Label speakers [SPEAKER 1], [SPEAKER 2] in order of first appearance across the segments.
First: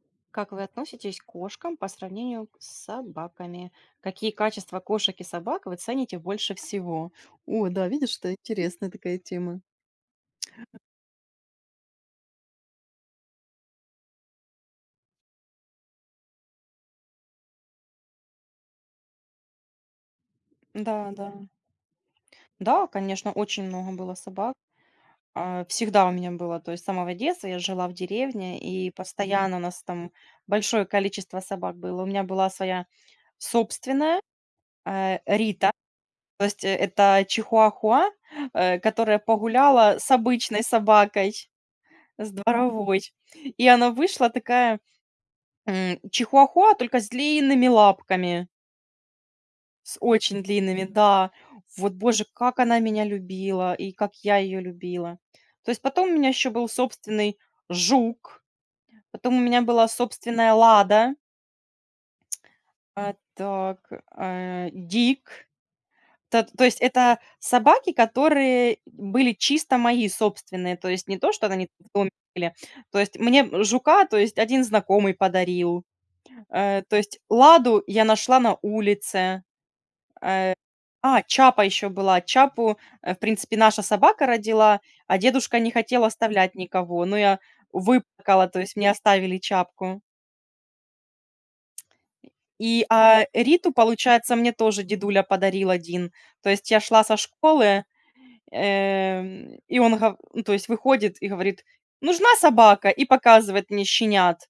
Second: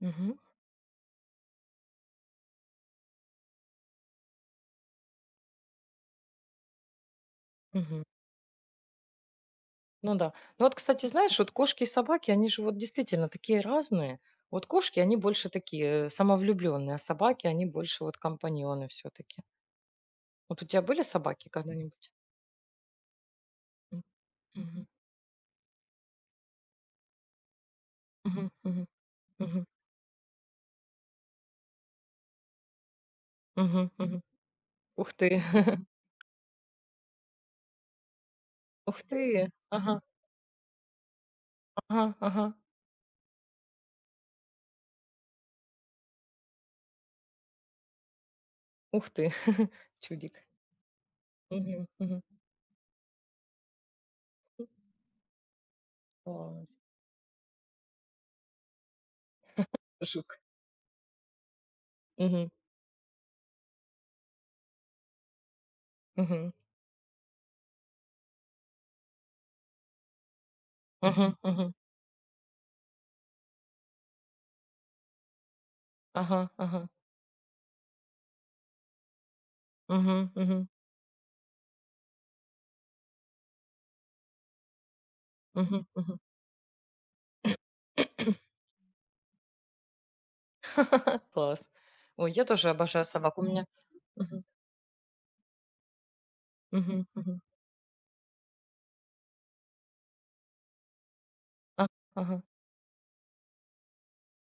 [SPEAKER 1] Мгм,
[SPEAKER 2] Как вы относитесь к кошкам по сравнению с собаками? Какие качества кошек и собак вы цените больше всего? О, да,
[SPEAKER 1] мгм.
[SPEAKER 2] видишь, что интересная такая тема.
[SPEAKER 1] Ну да. Ну вот, кстати, знаешь, вот кошки и собаки, они же вот действительно такие разные. Вот кошки, они больше такие самовлюбленные, а собаки, они больше вот компаньоны все-таки. Вот у тебя были
[SPEAKER 2] Да, да.
[SPEAKER 1] собаки когда-нибудь?
[SPEAKER 2] Да, конечно, очень много
[SPEAKER 1] М,
[SPEAKER 2] было собак.
[SPEAKER 1] мгм,
[SPEAKER 2] Всегда у меня было, то есть с самого детства я жила в
[SPEAKER 1] мгм,
[SPEAKER 2] деревне, и
[SPEAKER 1] мгм,
[SPEAKER 2] Мгм. Постоянно у
[SPEAKER 1] мгм,
[SPEAKER 2] нас там большое количество собак было. У меня была своя
[SPEAKER 1] мгм,
[SPEAKER 2] собственная
[SPEAKER 1] мгм. Ух ты,
[SPEAKER 2] Рита, то есть это чихуахуа,
[SPEAKER 1] ух
[SPEAKER 2] которая
[SPEAKER 1] ты,
[SPEAKER 2] погуляла
[SPEAKER 1] ага,
[SPEAKER 2] с обычной собакой.
[SPEAKER 1] ага,
[SPEAKER 2] С
[SPEAKER 1] ага,
[SPEAKER 2] дворовой. И она вышла такая, чихуахуа, только с длинными лапками,
[SPEAKER 1] ух ты,
[SPEAKER 2] с очень
[SPEAKER 1] чудик.
[SPEAKER 2] длинными, да.
[SPEAKER 1] Мгм,
[SPEAKER 2] Вот,
[SPEAKER 1] мгм.
[SPEAKER 2] боже, как она меня любила и как я ее любила. То есть потом у меня еще
[SPEAKER 1] Класс.
[SPEAKER 2] был собственный жук, потом у меня была
[SPEAKER 1] Жук.
[SPEAKER 2] собственная лада,
[SPEAKER 1] Мгм,
[SPEAKER 2] так, дик. Та
[SPEAKER 1] мгм,
[SPEAKER 2] То есть это собаки, которые были чисто мои собственные, то есть не то,
[SPEAKER 1] мгм,
[SPEAKER 2] что они
[SPEAKER 1] мгм.
[SPEAKER 2] в доме были. То есть мне жука, то есть один знакомый подарил.
[SPEAKER 1] Ага, ага, ага.
[SPEAKER 2] То есть «Ладу» я нашла на улице.
[SPEAKER 1] Мгм,
[SPEAKER 2] Э,
[SPEAKER 1] мгм,
[SPEAKER 2] Чапа еще была. Чапу, в принципе, наша собака родила, а дедушка не
[SPEAKER 1] мгм,
[SPEAKER 2] хотел
[SPEAKER 1] мгм.
[SPEAKER 2] оставлять никого. Но я выплакала, то есть мне оставили Чапку.
[SPEAKER 1] Класс. Ой, я тоже
[SPEAKER 2] И,
[SPEAKER 1] обожаю собак. У меня
[SPEAKER 2] Риту, получается,
[SPEAKER 1] Мгм.
[SPEAKER 2] мне тоже дедуля подарил один. То есть я шла
[SPEAKER 1] Мгм.
[SPEAKER 2] со
[SPEAKER 1] Мгм.
[SPEAKER 2] школы, и он гов ну, то есть выходит и говорит:
[SPEAKER 1] А,
[SPEAKER 2] «Нужна
[SPEAKER 1] ага.
[SPEAKER 2] собака?» И показывает мне щенят.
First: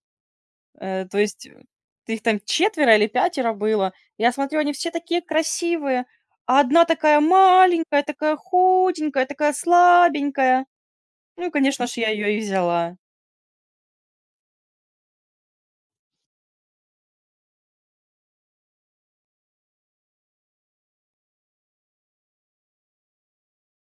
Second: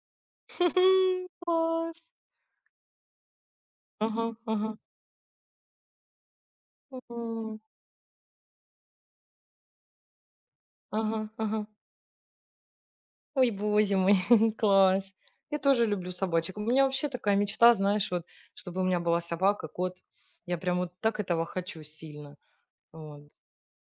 [SPEAKER 2] То есть,
[SPEAKER 1] Класс.
[SPEAKER 2] их там четверо или пятеро было.
[SPEAKER 1] Ага,
[SPEAKER 2] Я смотрю, они
[SPEAKER 1] ага.
[SPEAKER 2] все такие красивые, а одна такая
[SPEAKER 1] М.
[SPEAKER 2] маленькая, такая худенькая, такая слабенькая.
[SPEAKER 1] Ага,
[SPEAKER 2] Ну и,
[SPEAKER 1] ага.
[SPEAKER 2] конечно же, я ее и взяла.
[SPEAKER 1] Ой, боже мой, класс. Я тоже люблю собачек. У меня вообще такая мечта, знаешь, вот, чтобы у меня была собака, кот. Я прям вот так этого хочу сильно. Вот.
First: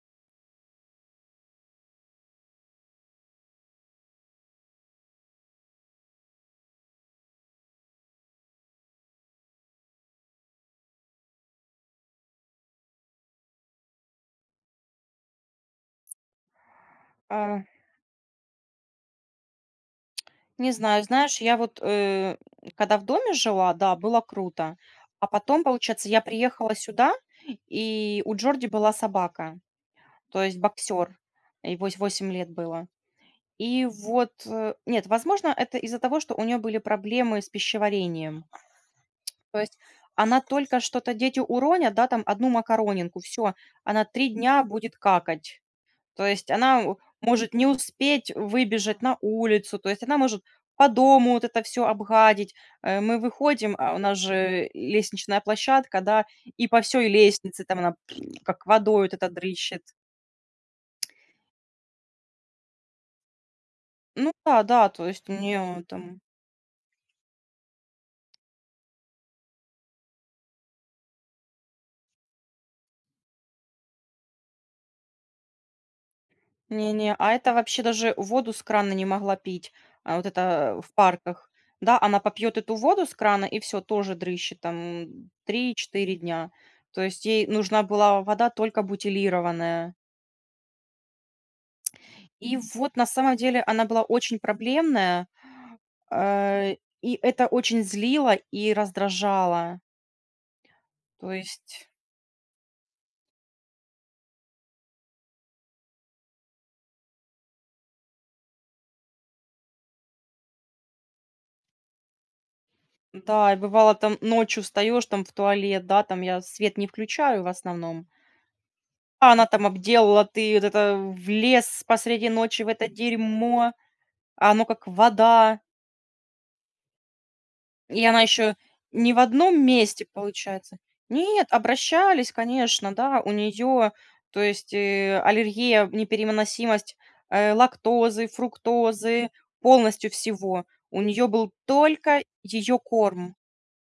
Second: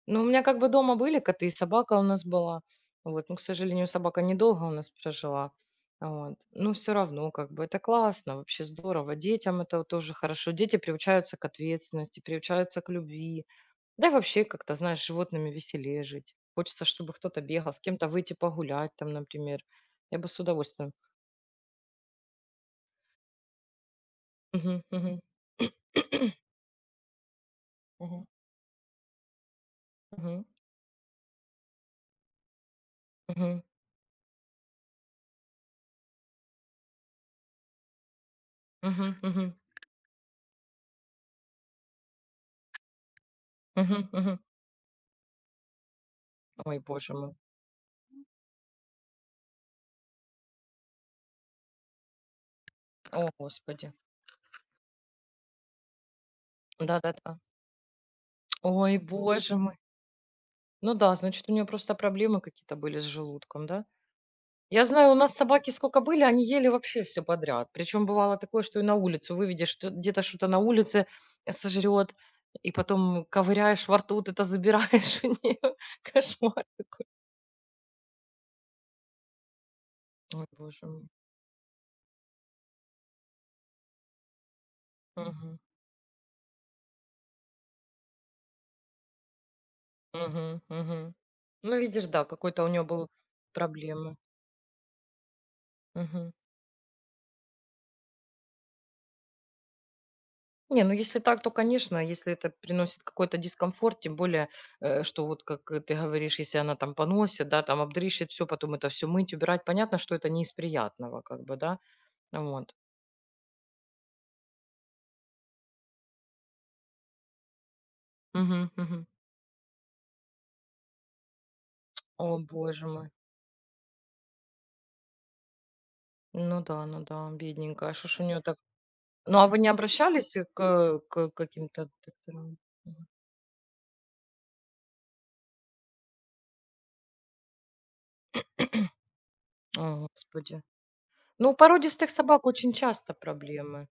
[SPEAKER 1] Ну, у меня как бы дома были коты, и собака у нас была. Вот. Ну, к сожалению, собака недолго у нас прожила. Вот. Но все равно, как бы, это классно, вообще здорово. Детям это вот тоже хорошо. Дети приучаются к ответственности, приучаются к любви. Да и вообще как-то, знаешь, с животными веселее жить. Хочется, чтобы кто-то
[SPEAKER 2] А,
[SPEAKER 1] бегал, с кем-то выйти погулять, там, например. Я бы с
[SPEAKER 2] не
[SPEAKER 1] удовольствием.
[SPEAKER 2] знаю, знаешь, я вот, когда в доме жила, да, было круто.
[SPEAKER 1] Мгм, мгм.
[SPEAKER 2] А потом, получается, я приехала сюда, и
[SPEAKER 1] Мгм,
[SPEAKER 2] у Джорди была собака, то
[SPEAKER 1] мгм,
[SPEAKER 2] есть боксер. Ей вось 8 лет было.
[SPEAKER 1] мгм,
[SPEAKER 2] И вот, нет, возможно, это из-за того, что у нее были проблемы с пищеварением.
[SPEAKER 1] мгм, мгм,
[SPEAKER 2] То есть она только что-то дети уронят, да, там одну макаронинку, все, она
[SPEAKER 1] мгм,
[SPEAKER 2] 3
[SPEAKER 1] мгм.
[SPEAKER 2] дня будет какать. То есть
[SPEAKER 1] Ой,
[SPEAKER 2] она у
[SPEAKER 1] боже мой.
[SPEAKER 2] может не успеть выбежать на улицу, то есть она может по дому вот это все обгадить. Мы
[SPEAKER 1] О,
[SPEAKER 2] выходим,
[SPEAKER 1] Господи.
[SPEAKER 2] а у нас же лестничная площадка, да, и по всей
[SPEAKER 1] Да-да-да.
[SPEAKER 2] лестнице там она как
[SPEAKER 1] Ой,
[SPEAKER 2] водой вот это
[SPEAKER 1] боже мой.
[SPEAKER 2] дрыщет.
[SPEAKER 1] Ну да, значит, у нее просто проблемы какие-то были с желудком, да?
[SPEAKER 2] Ну да,
[SPEAKER 1] Я
[SPEAKER 2] да, то
[SPEAKER 1] знаю, у
[SPEAKER 2] есть у
[SPEAKER 1] нас собаки
[SPEAKER 2] нее
[SPEAKER 1] сколько
[SPEAKER 2] там.
[SPEAKER 1] были, они ели вообще все подряд. Причем бывало такое, что и на улицу выведешь, что где-то что-то на улице сожрет, и потом ковыряешь во рту, вот это забираешь у нее Кошмар такой.
[SPEAKER 2] Не-не, а это вообще даже воду с крана не могла пить, а вот
[SPEAKER 1] Ой,
[SPEAKER 2] это
[SPEAKER 1] боже
[SPEAKER 2] в
[SPEAKER 1] мой.
[SPEAKER 2] парках. Да, она попьет эту воду с крана и все тоже дрыщет там
[SPEAKER 1] Мгм.
[SPEAKER 2] 3-4 дня. То есть ей нужна была вода только бутилированная.
[SPEAKER 1] Мгм. Мгм. Ну, видишь, да,
[SPEAKER 2] И
[SPEAKER 1] какой-то у нее
[SPEAKER 2] вот на
[SPEAKER 1] был
[SPEAKER 2] самом деле она была
[SPEAKER 1] проблемы.
[SPEAKER 2] очень проблемная, э, и это очень злило и раздражало.
[SPEAKER 1] Не, ну если
[SPEAKER 2] То
[SPEAKER 1] так, то,
[SPEAKER 2] есть,
[SPEAKER 1] конечно, если это приносит какой-то дискомфорт, тем более, что вот как ты говоришь, если она там поносит, да, там обдрищит все, потом это все мыть, убирать, понятно, что это не из приятного, как бы, да, Ну вот.
[SPEAKER 2] да, и бывало там ночью встаешь там в туалет, да, там я свет не включаю в основном.
[SPEAKER 1] Мгм, мгм.
[SPEAKER 2] А, она там обделала, ты вот это влез посреди
[SPEAKER 1] О,
[SPEAKER 2] ночи в
[SPEAKER 1] боже
[SPEAKER 2] это
[SPEAKER 1] мой.
[SPEAKER 2] дерьмо, а оно как вода.
[SPEAKER 1] Ну да, ну да, бедненькая,
[SPEAKER 2] И
[SPEAKER 1] что ж
[SPEAKER 2] она
[SPEAKER 1] у нее
[SPEAKER 2] еще
[SPEAKER 1] так...
[SPEAKER 2] не в
[SPEAKER 1] Ну а вы
[SPEAKER 2] одном
[SPEAKER 1] не
[SPEAKER 2] месте,
[SPEAKER 1] обращались к,
[SPEAKER 2] получается.
[SPEAKER 1] к
[SPEAKER 2] Нет,
[SPEAKER 1] каким-то
[SPEAKER 2] обращались,
[SPEAKER 1] докторам?
[SPEAKER 2] конечно,
[SPEAKER 1] Мгм.
[SPEAKER 2] да, у нее, то есть аллергия, непереносимость лактозы, фруктозы,
[SPEAKER 1] О,
[SPEAKER 2] полностью
[SPEAKER 1] господи.
[SPEAKER 2] всего. У нее
[SPEAKER 1] Ну,
[SPEAKER 2] был
[SPEAKER 1] у породистых
[SPEAKER 2] только
[SPEAKER 1] собак очень
[SPEAKER 2] ее
[SPEAKER 1] часто
[SPEAKER 2] корм.
[SPEAKER 1] проблемы.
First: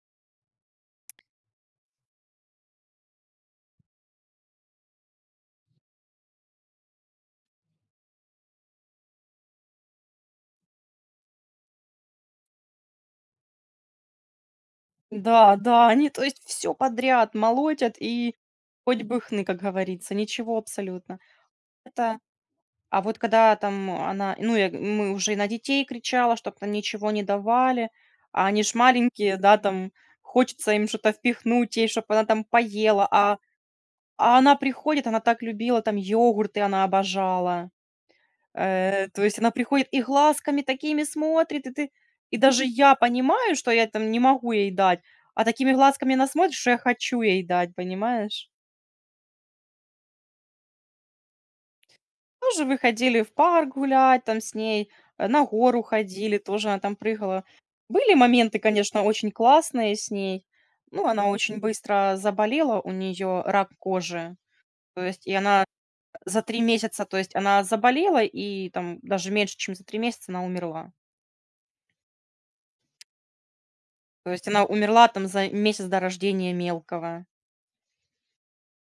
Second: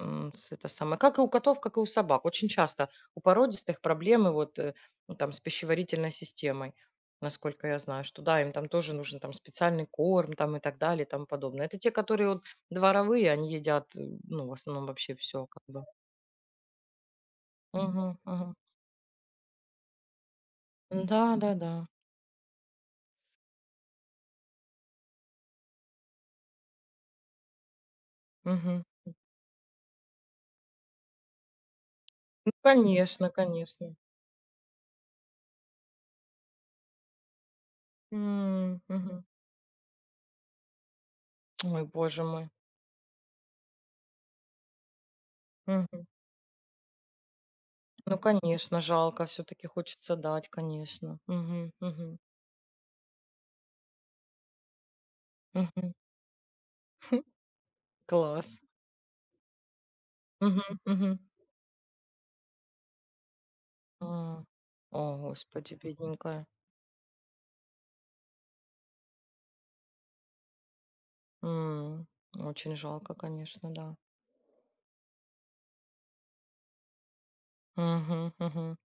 [SPEAKER 1] М, с это самое. Как и у котов, как и у собак. Очень часто у породистых проблемы вот ну, там с пищеварительной системой, насколько я знаю, что да, им там тоже нужен там специальный корм там и так далее и тому подобное. Это те, которые вот дворовые, они едят, ну, в основном вообще все
[SPEAKER 2] Да,
[SPEAKER 1] как бы.
[SPEAKER 2] да, они, то есть, все подряд молотят
[SPEAKER 1] Мгм,
[SPEAKER 2] и
[SPEAKER 1] мгм.
[SPEAKER 2] хоть бы хны, как говорится, ничего абсолютно.
[SPEAKER 1] Да, да, да.
[SPEAKER 2] Это А вот когда там она, ну, я г мы уже и на детей кричала, чтобы там ничего не давали, а они ж
[SPEAKER 1] Мгм.
[SPEAKER 2] маленькие, да, там хочется им что-то впихнуть, ей, чтобы она там
[SPEAKER 1] Ну,
[SPEAKER 2] поела,
[SPEAKER 1] конечно,
[SPEAKER 2] а
[SPEAKER 1] конечно.
[SPEAKER 2] а она приходит, она так любила там йогурты, она обожала.
[SPEAKER 1] М,
[SPEAKER 2] То
[SPEAKER 1] мгм.
[SPEAKER 2] есть она приходит и глазками такими смотрит, и
[SPEAKER 1] Ой,
[SPEAKER 2] ты
[SPEAKER 1] боже
[SPEAKER 2] и
[SPEAKER 1] мой.
[SPEAKER 2] даже я понимаю, что я там не могу ей дать, а такими
[SPEAKER 1] Мгм.
[SPEAKER 2] глазками она смотрит, что я хочу ей дать,
[SPEAKER 1] Ну,
[SPEAKER 2] понимаешь?
[SPEAKER 1] конечно, жалко, все таки хочется дать, конечно. Мгм, мгм,
[SPEAKER 2] Тоже выходили в парк гулять там с ней, на гору
[SPEAKER 1] мгм.
[SPEAKER 2] ходили, тоже она там прыгала. Были моменты,
[SPEAKER 1] Класс.
[SPEAKER 2] конечно, очень классные с ней.
[SPEAKER 1] Мгм,
[SPEAKER 2] Ну,
[SPEAKER 1] мгм.
[SPEAKER 2] она очень быстро заболела, у нее рак кожи.
[SPEAKER 1] М.
[SPEAKER 2] То
[SPEAKER 1] О,
[SPEAKER 2] есть, и она
[SPEAKER 1] господи,
[SPEAKER 2] за
[SPEAKER 1] бедненькая.
[SPEAKER 2] 3 месяца, то есть она заболела, и там даже меньше, чем за 3 месяца она умерла.
[SPEAKER 1] М. Очень жалко, конечно, да.
[SPEAKER 2] То есть она умерла там за месяц до рождения мелкого.
[SPEAKER 1] Мгм, мгм.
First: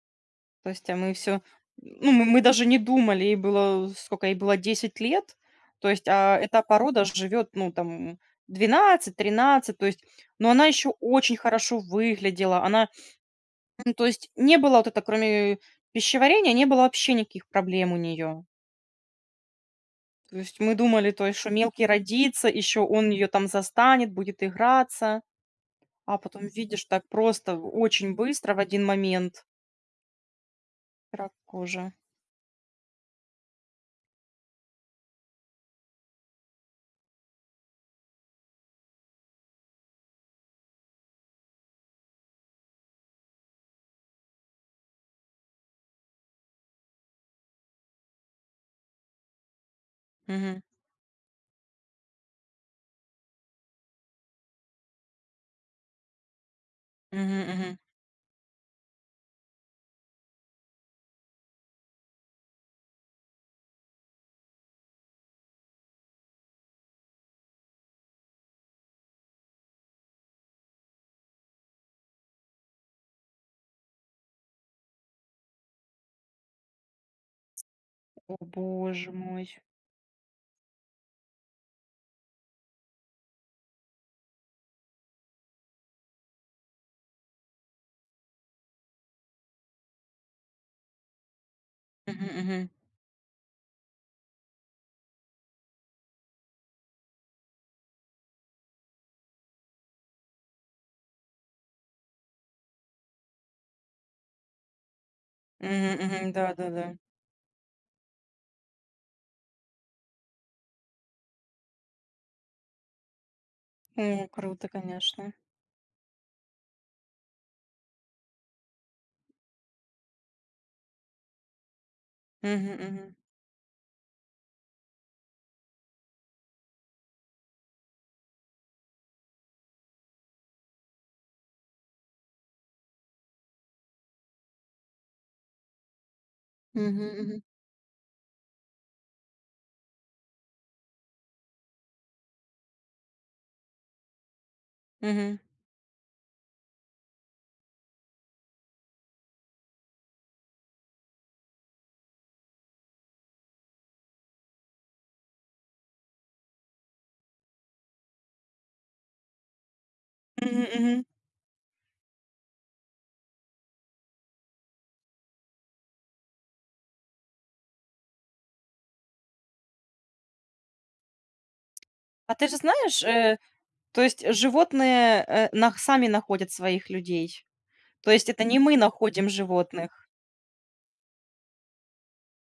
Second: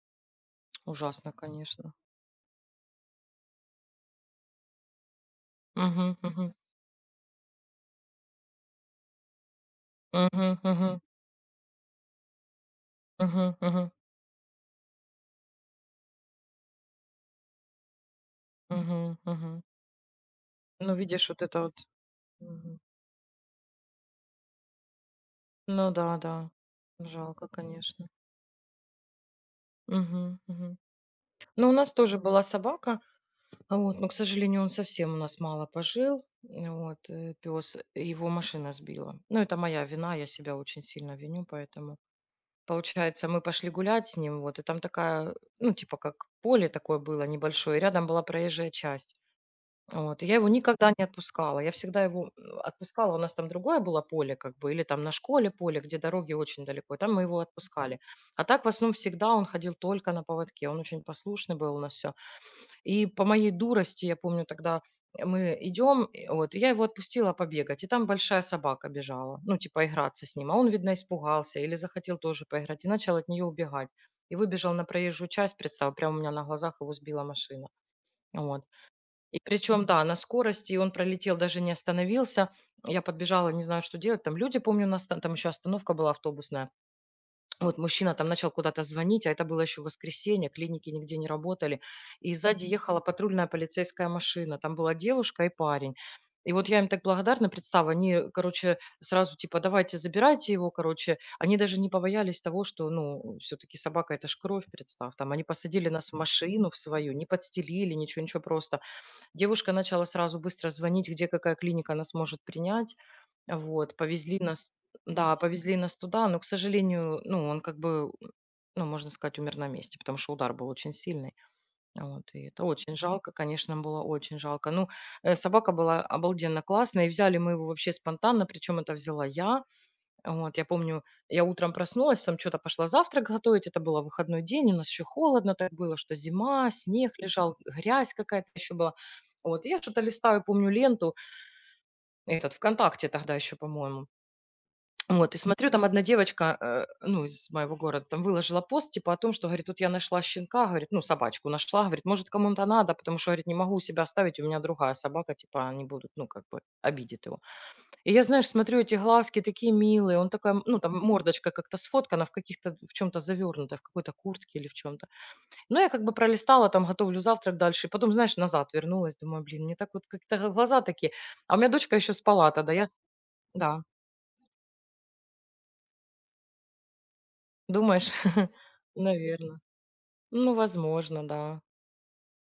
[SPEAKER 2] То есть, а мы
[SPEAKER 1] Ужасно,
[SPEAKER 2] все,
[SPEAKER 1] конечно.
[SPEAKER 2] ну, мы даже не думали, ей было сколько ей было 10 лет. То есть,
[SPEAKER 1] Мгм,
[SPEAKER 2] а
[SPEAKER 1] мгм.
[SPEAKER 2] эта порода живет, ну, там 12, 13. То есть, но
[SPEAKER 1] Мгм,
[SPEAKER 2] она еще
[SPEAKER 1] мгм.
[SPEAKER 2] очень хорошо выглядела. Она,
[SPEAKER 1] Мгм, мгм.
[SPEAKER 2] ну, то есть не было вот это, кроме пищеварения, не было вообще никаких проблем у нее.
[SPEAKER 1] Мгм, мгм.
[SPEAKER 2] То есть мы
[SPEAKER 1] Ну,
[SPEAKER 2] думали, то
[SPEAKER 1] видишь,
[SPEAKER 2] есть,
[SPEAKER 1] вот
[SPEAKER 2] что
[SPEAKER 1] это вот
[SPEAKER 2] мелкий родится,
[SPEAKER 1] Мгм.
[SPEAKER 2] еще он ее там застанет, будет играться,
[SPEAKER 1] Ну
[SPEAKER 2] а
[SPEAKER 1] да,
[SPEAKER 2] потом
[SPEAKER 1] да.
[SPEAKER 2] видишь так
[SPEAKER 1] Жалко,
[SPEAKER 2] просто
[SPEAKER 1] конечно.
[SPEAKER 2] очень быстро в один момент
[SPEAKER 1] Мгм, мгм.
[SPEAKER 2] рак
[SPEAKER 1] Ну, у
[SPEAKER 2] кожи.
[SPEAKER 1] нас тоже была собака. А вот, но, к сожалению, он совсем у нас мало пожил. Вот, пес, его машина сбила. Ну, это моя вина, я себя очень сильно виню, поэтому... Получается, мы пошли гулять с ним, вот, и там такая, ну, типа, как поле такое было небольшое, и рядом была проезжая часть. Вот, и я его
[SPEAKER 2] Мгм.
[SPEAKER 1] никогда не отпускала, я всегда его отпускала, у нас там другое было поле, как бы, или там на школе поле, где дороги очень далеко, и там мы
[SPEAKER 2] Мгм,
[SPEAKER 1] его
[SPEAKER 2] мгм.
[SPEAKER 1] отпускали. А так, в основном, всегда он ходил только на поводке, он очень послушный был у нас все. И по моей дурости, я помню тогда, мы идем, и вот, и я его отпустила побегать, и там большая собака бежала, ну, типа играться с ним. А он, видно, испугался или захотел тоже поиграть, и начал от нее убегать. И выбежал на проезжую часть, представь, прямо у меня на глазах его сбила машина.
[SPEAKER 2] О,
[SPEAKER 1] Вот.
[SPEAKER 2] боже
[SPEAKER 1] И
[SPEAKER 2] мой.
[SPEAKER 1] причем, да, на скорости, и он пролетел, даже не остановился. Я подбежала, не знаю, что делать. Там люди, помню, у нас там, там еще остановка была автобусная. Вот мужчина там начал куда-то звонить, а это было еще воскресенье, клиники нигде не работали.
[SPEAKER 2] Мгм,
[SPEAKER 1] И сзади
[SPEAKER 2] мгм.
[SPEAKER 1] ехала патрульная полицейская машина. Там была девушка и парень. И вот я им так благодарна, представь, они, короче, сразу типа, давайте, забирайте его, короче. Они даже не побоялись того, что, ну, все-таки собака это ж кровь, представь. Там они посадили
[SPEAKER 2] Мгм,
[SPEAKER 1] нас в
[SPEAKER 2] мгм.
[SPEAKER 1] машину в
[SPEAKER 2] Да-да-да.
[SPEAKER 1] свою, не подстелили, ничего, ничего просто. Девушка начала сразу быстро звонить, где какая клиника нас может принять. Вот,
[SPEAKER 2] О,
[SPEAKER 1] повезли
[SPEAKER 2] круто,
[SPEAKER 1] нас,
[SPEAKER 2] конечно.
[SPEAKER 1] да, повезли нас туда, но, к сожалению, ну, он как бы, ну, можно сказать, умер на месте, потому что удар был очень сильный. Вот, и это
[SPEAKER 2] Мгм,
[SPEAKER 1] очень
[SPEAKER 2] мгм.
[SPEAKER 1] жалко, конечно, было очень жалко. Ну, собака была обалденно классная, и взяли мы его вообще спонтанно, причем это взяла я, вот, я помню, я утром проснулась, там что-то пошла завтрак готовить, это было выходной день, у нас еще холодно так было, что зима,
[SPEAKER 2] Мгм,
[SPEAKER 1] снег
[SPEAKER 2] мгм.
[SPEAKER 1] лежал, грязь какая-то еще была. Вот, я что-то листаю, помню ленту, этот, ВКонтакте тогда еще, по-моему. Вот,
[SPEAKER 2] Мгм.
[SPEAKER 1] и смотрю, там одна девочка, ну, из моего города, там выложила пост, типа, о том, что, говорит, тут я нашла щенка, говорит, ну, собачку нашла, говорит, может, кому-то надо, потому что, говорит, не могу себя оставить, у меня другая собака, типа, они будут, ну, как бы, обидит его. И я, знаешь, смотрю, эти глазки такие милые. Он такая,
[SPEAKER 2] Мгм,
[SPEAKER 1] ну, там
[SPEAKER 2] мгм.
[SPEAKER 1] мордочка как-то сфоткана в каких-то, в чем-то завернута, в какой-то куртке или в чем-то. Ну, я как бы пролистала, там, готовлю завтрак дальше. И потом, знаешь, назад вернулась, думаю, блин, мне так вот как-то глаза такие. А у меня дочка еще
[SPEAKER 2] А ты
[SPEAKER 1] спала
[SPEAKER 2] же
[SPEAKER 1] тогда, я,
[SPEAKER 2] знаешь,
[SPEAKER 1] да,
[SPEAKER 2] то есть животные, э, нах сами находят своих людей.
[SPEAKER 1] думаешь,
[SPEAKER 2] То есть это не мы находим
[SPEAKER 1] наверное.
[SPEAKER 2] животных.
[SPEAKER 1] Ну, возможно, да.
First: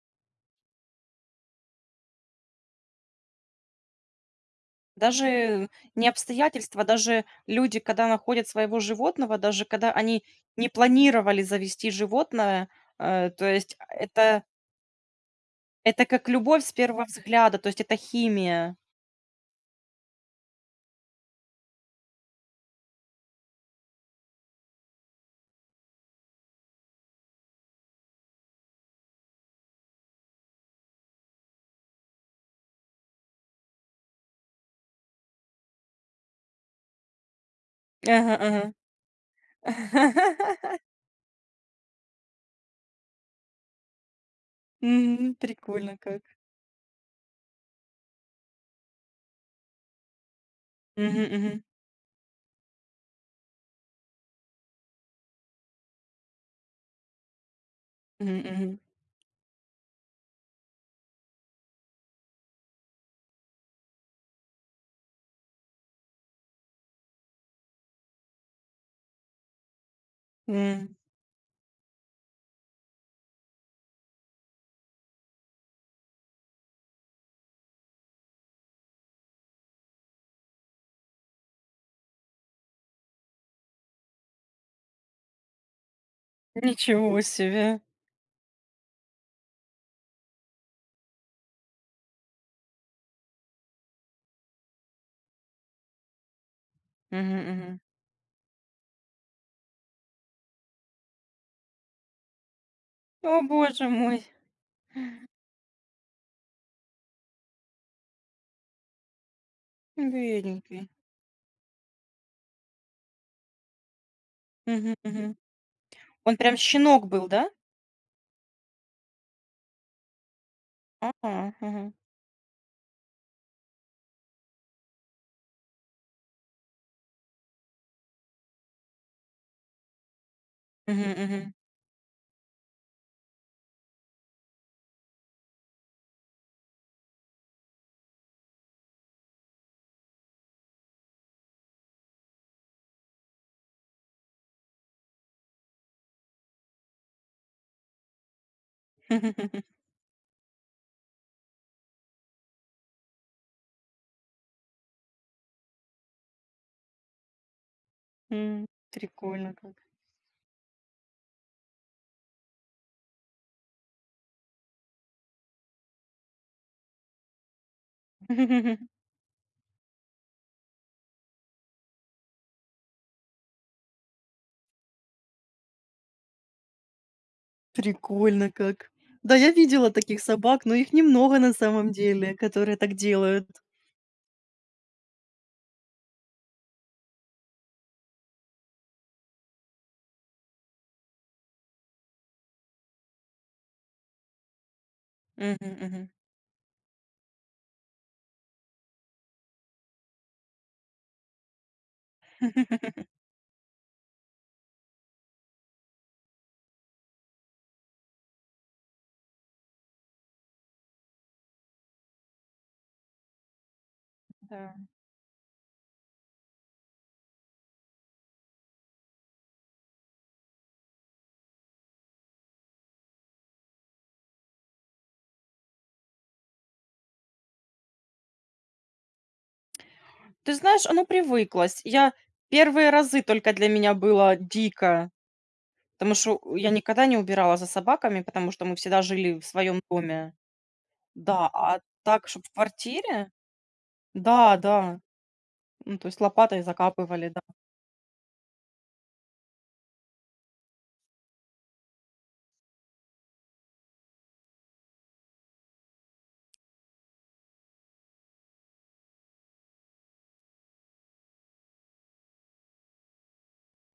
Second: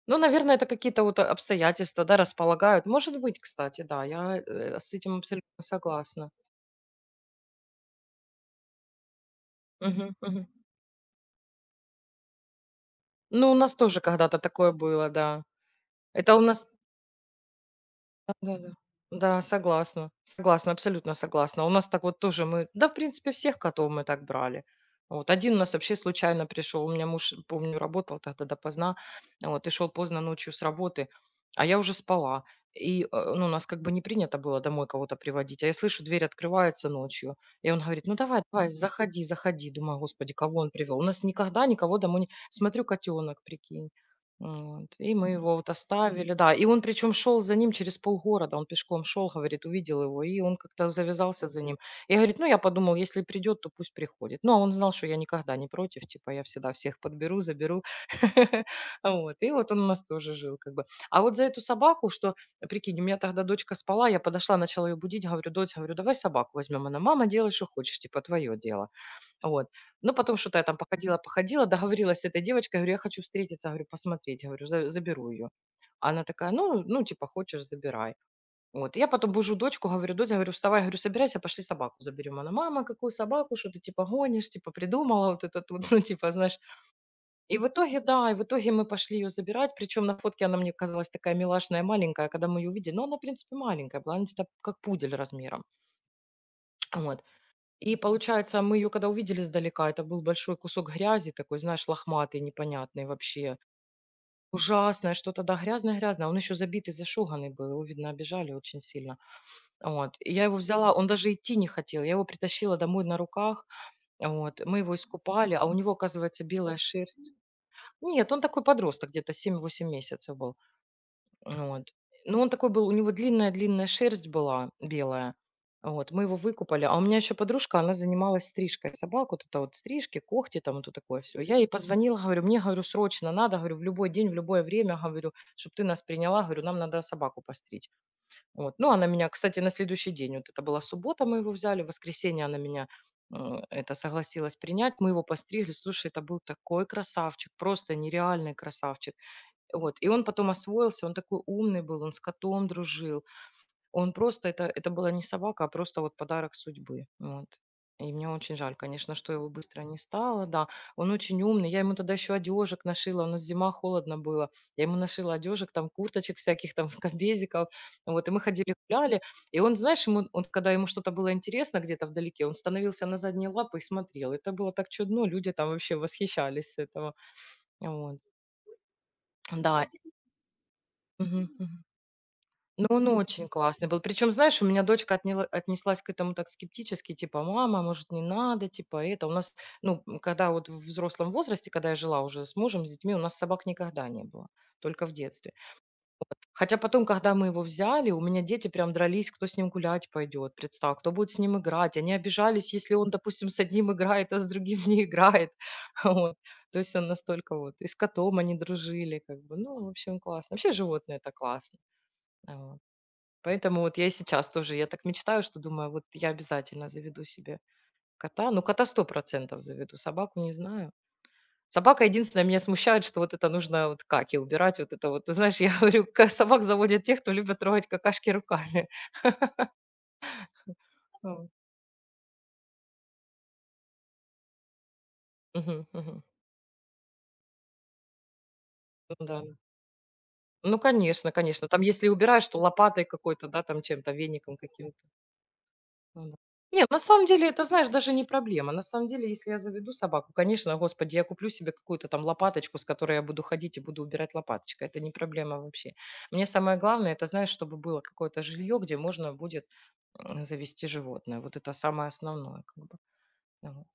[SPEAKER 1] Ну, наверное, это какие-то вот обстоятельства, да, располагают. Может быть, кстати, да, я с этим абсолютно
[SPEAKER 2] Даже не
[SPEAKER 1] согласна.
[SPEAKER 2] обстоятельства, даже люди, когда находят своего животного, даже когда
[SPEAKER 1] Мгм,
[SPEAKER 2] они
[SPEAKER 1] мгм.
[SPEAKER 2] не планировали завести животное, то
[SPEAKER 1] Ну, у нас
[SPEAKER 2] есть
[SPEAKER 1] тоже когда-то
[SPEAKER 2] это
[SPEAKER 1] такое было, да.
[SPEAKER 2] это как
[SPEAKER 1] Это у
[SPEAKER 2] любовь
[SPEAKER 1] нас
[SPEAKER 2] с первого взгляда, то есть это
[SPEAKER 1] Да-да-да.
[SPEAKER 2] химия.
[SPEAKER 1] Да, согласна. Согласна, абсолютно согласна. У нас так вот тоже мы да, в принципе, всех котов мы так брали. Вот. Один у нас вообще случайно пришел. У меня муж, помню, работал тогда допоздна, вот, и шел поздно ночью с работы, а я уже спала. И, ну, у нас как бы не принято было домой кого-то приводить, а я слышу, дверь открывается ночью. И он говорит, ну,
[SPEAKER 2] Ага,
[SPEAKER 1] давай, давай,
[SPEAKER 2] ага.
[SPEAKER 1] заходи, заходи. Думаю, господи, кого он привел? У нас никогда никого домой не... Смотрю, котенок, прикинь. Вот. И мы
[SPEAKER 2] Мгм.
[SPEAKER 1] его вот
[SPEAKER 2] Прикольно как.
[SPEAKER 1] оставили, да. И он причем шел за ним через полгорода, он пешком шел, говорит, увидел его, и он как-то
[SPEAKER 2] Мгм,
[SPEAKER 1] завязался
[SPEAKER 2] мгм.
[SPEAKER 1] за ним. Я, говорит, ну я подумал, если придет, то пусть приходит. Ну, а он знал, что я никогда не против, типа я всегда всех подберу, заберу.
[SPEAKER 2] Мгм, мгм.
[SPEAKER 1] Вот. И вот он у нас тоже жил как бы. А вот за эту собаку, что, прикинь, у меня тогда дочка спала, я подошла, начала ее будить, говорю, дочь, говорю, давай собаку возьмем. Она, мама, делай, что хочешь, типа твое дело. Вот. Но потом что-то я там
[SPEAKER 2] М.
[SPEAKER 1] походила-походила, договорилась с этой девочкой, говорю, я хочу встретиться, говорю, посмотреть, говорю, заберу ее. Она такая, ну, ну, типа, хочешь, забирай. Вот. Я потом бужу дочку, говорю, дочь, говорю, вставай, говорю, собирайся, пошли собаку заберем. Она, мама, какую собаку, что ты, типа, гонишь, типа, придумала вот это тут, ну, типа, знаешь.
[SPEAKER 2] Ничего
[SPEAKER 1] И в
[SPEAKER 2] себе.
[SPEAKER 1] итоге, да, и в итоге мы пошли ее забирать, причем на фотке она мне казалась такая милашная, маленькая, когда мы ее увидели, но она, в принципе, маленькая была, она где-то как пудель размером. Вот.
[SPEAKER 2] Мгм, мгм.
[SPEAKER 1] И получается, мы ее когда увидели издалека, это был большой кусок грязи такой, знаешь, лохматый, непонятный
[SPEAKER 2] О,
[SPEAKER 1] вообще.
[SPEAKER 2] боже мой,
[SPEAKER 1] Ужасное, что-то, да, грязное-грязное. Он еще забитый, зашуганный был, его, видно, обижали очень сильно. Вот. И я его
[SPEAKER 2] бедненький.
[SPEAKER 1] взяла, он даже идти не хотел. Я его притащила домой на руках, вот. Мы
[SPEAKER 2] Мгм,
[SPEAKER 1] его
[SPEAKER 2] мгм.
[SPEAKER 1] искупали, а у него,
[SPEAKER 2] Он
[SPEAKER 1] оказывается,
[SPEAKER 2] прям
[SPEAKER 1] белая
[SPEAKER 2] щенок был,
[SPEAKER 1] шерсть.
[SPEAKER 2] да?
[SPEAKER 1] Нет, он такой подросток, где-то 7-8 месяцев был.
[SPEAKER 2] А,
[SPEAKER 1] Вот.
[SPEAKER 2] мгм.
[SPEAKER 1] Но он такой был, у него длинная-длинная шерсть была белая. Вот, мы его выкупали. А у меня еще подружка, она занималась стрижкой собак. Вот это вот стрижки, когти там, вот
[SPEAKER 2] Мгм,
[SPEAKER 1] такое все.
[SPEAKER 2] мгм.
[SPEAKER 1] Я ей позвонила, говорю, мне, говорю, срочно надо, говорю, в любой день, в любое время, говорю, чтобы ты нас приняла, говорю, нам надо собаку постричь. Вот. Ну, она меня, кстати, на следующий день, вот это была суббота, мы его взяли, в воскресенье она меня это согласилась принять, мы его постригли, слушай, это был такой красавчик, просто нереальный красавчик вот, и он потом освоился, он такой умный был, он с котом дружил. Он просто, это была не собака, а просто вот подарок судьбы. Вот. И мне очень
[SPEAKER 2] М.
[SPEAKER 1] жаль, конечно, что его
[SPEAKER 2] Прикольно как.
[SPEAKER 1] быстро не стало, да. Он очень умный, я ему тогда еще одежек нашила, у нас зима, холодно было. Я ему нашила одежек, там, курточек всяких, там, комбезиков. Вот, и мы ходили, гуляли. И он, знаешь, ему, он, когда ему что-то было интересно где-то вдалеке, он становился на задние лапы и смотрел. Это было так чудно, люди там вообще восхищались с этого. Вот.
[SPEAKER 2] Прикольно как. Да, я
[SPEAKER 1] Да.
[SPEAKER 2] видела таких собак, но их немного
[SPEAKER 1] Мгм,
[SPEAKER 2] на
[SPEAKER 1] мгм.
[SPEAKER 2] самом деле, которые
[SPEAKER 1] Но
[SPEAKER 2] так
[SPEAKER 1] он
[SPEAKER 2] делают.
[SPEAKER 1] очень классный был. Причем, знаешь, у меня дочка отнеслась к этому так скептически, типа, мама, может, не надо, типа, это. У нас, ну, м, когда вот в взрослом возрасте, когда я жила уже с мужем, с детьми, у нас собак никогда не было, только в детстве.
[SPEAKER 2] Мгм, мгм.
[SPEAKER 1] Хотя потом, когда мы его взяли, у меня дети прям дрались, кто с ним гулять пойдет, представь, кто будет с ним играть. Они обижались, если он, допустим, с одним играет, а с другим не играет. Вот. То есть он настолько вот. И с котом они дружили, как бы. Ну, в общем, классно. Вообще животные это классно. Вот. Поэтому вот я и сейчас
[SPEAKER 2] Да.
[SPEAKER 1] тоже, я так мечтаю, что думаю, вот я обязательно заведу себе кота. Ну, кота 100% заведу, собаку не знаю. Собака единственное меня смущает, что вот это нужно вот каки убирать, вот это вот. Ты знаешь, я говорю, собак заводят тех, кто любит трогать какашки руками.
[SPEAKER 2] Ты знаешь, оно
[SPEAKER 1] Вот.
[SPEAKER 2] привыклось. Я первые разы только для меня было дико,
[SPEAKER 1] Мгм,
[SPEAKER 2] потому
[SPEAKER 1] мгм.
[SPEAKER 2] что я никогда не убирала за собаками, потому что мы всегда
[SPEAKER 1] Ну
[SPEAKER 2] жили
[SPEAKER 1] да.
[SPEAKER 2] в своем доме.
[SPEAKER 1] Ну, конечно,
[SPEAKER 2] Да,
[SPEAKER 1] конечно.
[SPEAKER 2] а
[SPEAKER 1] Там, если
[SPEAKER 2] так, чтобы
[SPEAKER 1] убираешь,
[SPEAKER 2] в
[SPEAKER 1] то лопатой
[SPEAKER 2] квартире?
[SPEAKER 1] какой-то, да, там чем-то, веником
[SPEAKER 2] Да,
[SPEAKER 1] каким-то.
[SPEAKER 2] да. Ну, то есть
[SPEAKER 1] Ну да.
[SPEAKER 2] лопатой
[SPEAKER 1] Нет, на самом
[SPEAKER 2] закапывали, да.
[SPEAKER 1] деле, это, знаешь, даже не проблема. На самом деле, если я заведу собаку, конечно, господи, я куплю себе какую-то там лопаточку, с которой я буду ходить и буду убирать лопаточкой. Это не проблема вообще. Мне самое главное, это, знаешь, чтобы было какое-то жилье, где можно будет завести животное. Вот это самое основное, как бы. Ну Вот.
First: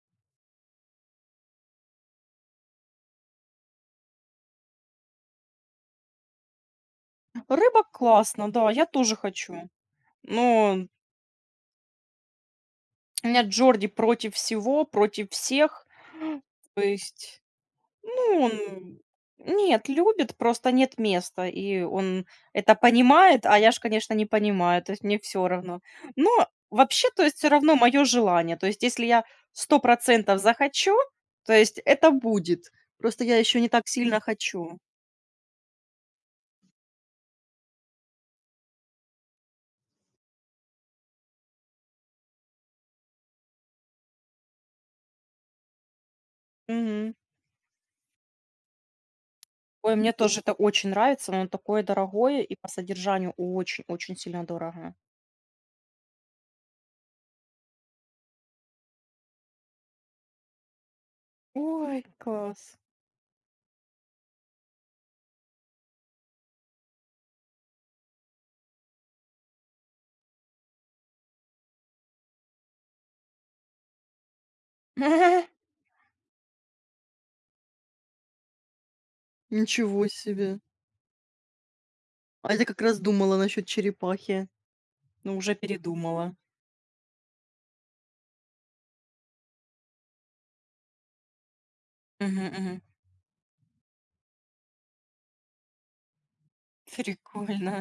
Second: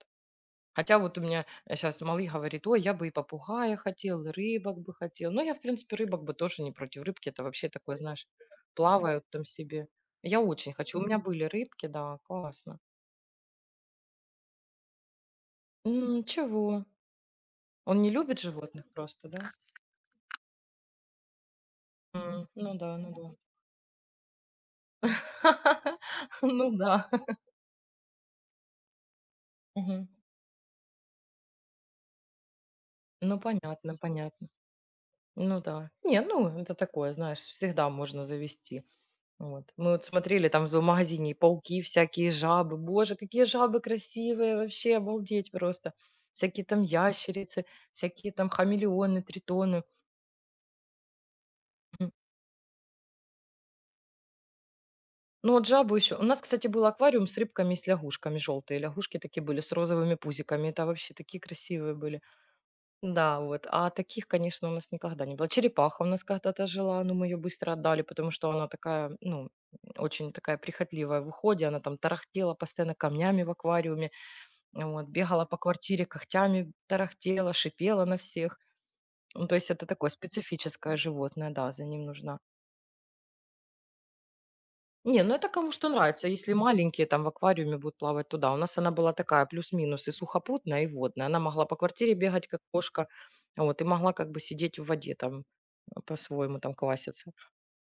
[SPEAKER 1] Хотя вот у меня сейчас малый говорит, ой, я бы и попугая хотел, и рыбок бы хотел. Но я, в принципе, рыбок бы тоже не против. Рыбки это вообще
[SPEAKER 2] Рыбок
[SPEAKER 1] такое, знаешь,
[SPEAKER 2] классно, да, я тоже
[SPEAKER 1] плавают там
[SPEAKER 2] хочу.
[SPEAKER 1] себе. Я очень
[SPEAKER 2] Но
[SPEAKER 1] хочу. У меня были рыбки, да, классно.
[SPEAKER 2] у меня Джорди против всего, против всех.
[SPEAKER 1] М,
[SPEAKER 2] То
[SPEAKER 1] ничего.
[SPEAKER 2] есть.
[SPEAKER 1] Он не любит
[SPEAKER 2] Ну,
[SPEAKER 1] животных
[SPEAKER 2] он
[SPEAKER 1] просто, да?
[SPEAKER 2] нет, любит, просто нет места, и он
[SPEAKER 1] М, ну
[SPEAKER 2] это
[SPEAKER 1] да, ну да.
[SPEAKER 2] понимает, а я ж, конечно, не понимаю, то есть мне все равно. Но
[SPEAKER 1] Ну да.
[SPEAKER 2] вообще, то есть все равно мое желание, то есть если я сто
[SPEAKER 1] Мгм.
[SPEAKER 2] процентов захочу, то есть это будет. Просто я
[SPEAKER 1] Ну
[SPEAKER 2] еще не так
[SPEAKER 1] понятно,
[SPEAKER 2] сильно
[SPEAKER 1] понятно.
[SPEAKER 2] хочу.
[SPEAKER 1] Ну да. Не, ну это такое, знаешь, всегда можно завести. Вот. Мы вот смотрели там в зоомагазине и пауки, всякие жабы. Боже, какие жабы красивые, вообще обалдеть просто. Всякие там
[SPEAKER 2] Мгм.
[SPEAKER 1] ящерицы, всякие там хамелеоны, тритоны.
[SPEAKER 2] Ой, мне тоже это очень нравится, но он такое дорогое и по содержанию очень-очень сильно дорого.
[SPEAKER 1] Ну, вот жабу еще. У нас, кстати, был аквариум с рыбками и с лягушками. Желтые лягушки такие были с розовыми пузиками. Это вообще такие красивые
[SPEAKER 2] Ой,
[SPEAKER 1] были.
[SPEAKER 2] класс.
[SPEAKER 1] Да, вот. А таких, конечно, у нас никогда не было. Черепаха у нас когда-то жила, но мы ее быстро отдали, потому что она такая, ну, очень такая прихотливая в уходе. Она там тарахтела постоянно камнями в аквариуме. Вот, бегала по квартире когтями, тарахтела, шипела на всех. Ну, то есть это
[SPEAKER 2] Ничего
[SPEAKER 1] такое
[SPEAKER 2] себе.
[SPEAKER 1] специфическое животное, да, за ним нужна
[SPEAKER 2] А я как раз думала насчет черепахи.
[SPEAKER 1] Не, ну
[SPEAKER 2] Ну,
[SPEAKER 1] это
[SPEAKER 2] уже
[SPEAKER 1] кому что нравится.
[SPEAKER 2] передумала.
[SPEAKER 1] Если маленькие там в аквариуме будут плавать туда. У нас она была такая плюс-минус и сухопутная, и водная. Она могла по квартире
[SPEAKER 2] Мгм,
[SPEAKER 1] бегать, как
[SPEAKER 2] мгм.
[SPEAKER 1] кошка, вот, и могла как бы сидеть в воде там по-своему там кваситься.
[SPEAKER 2] Прикольно.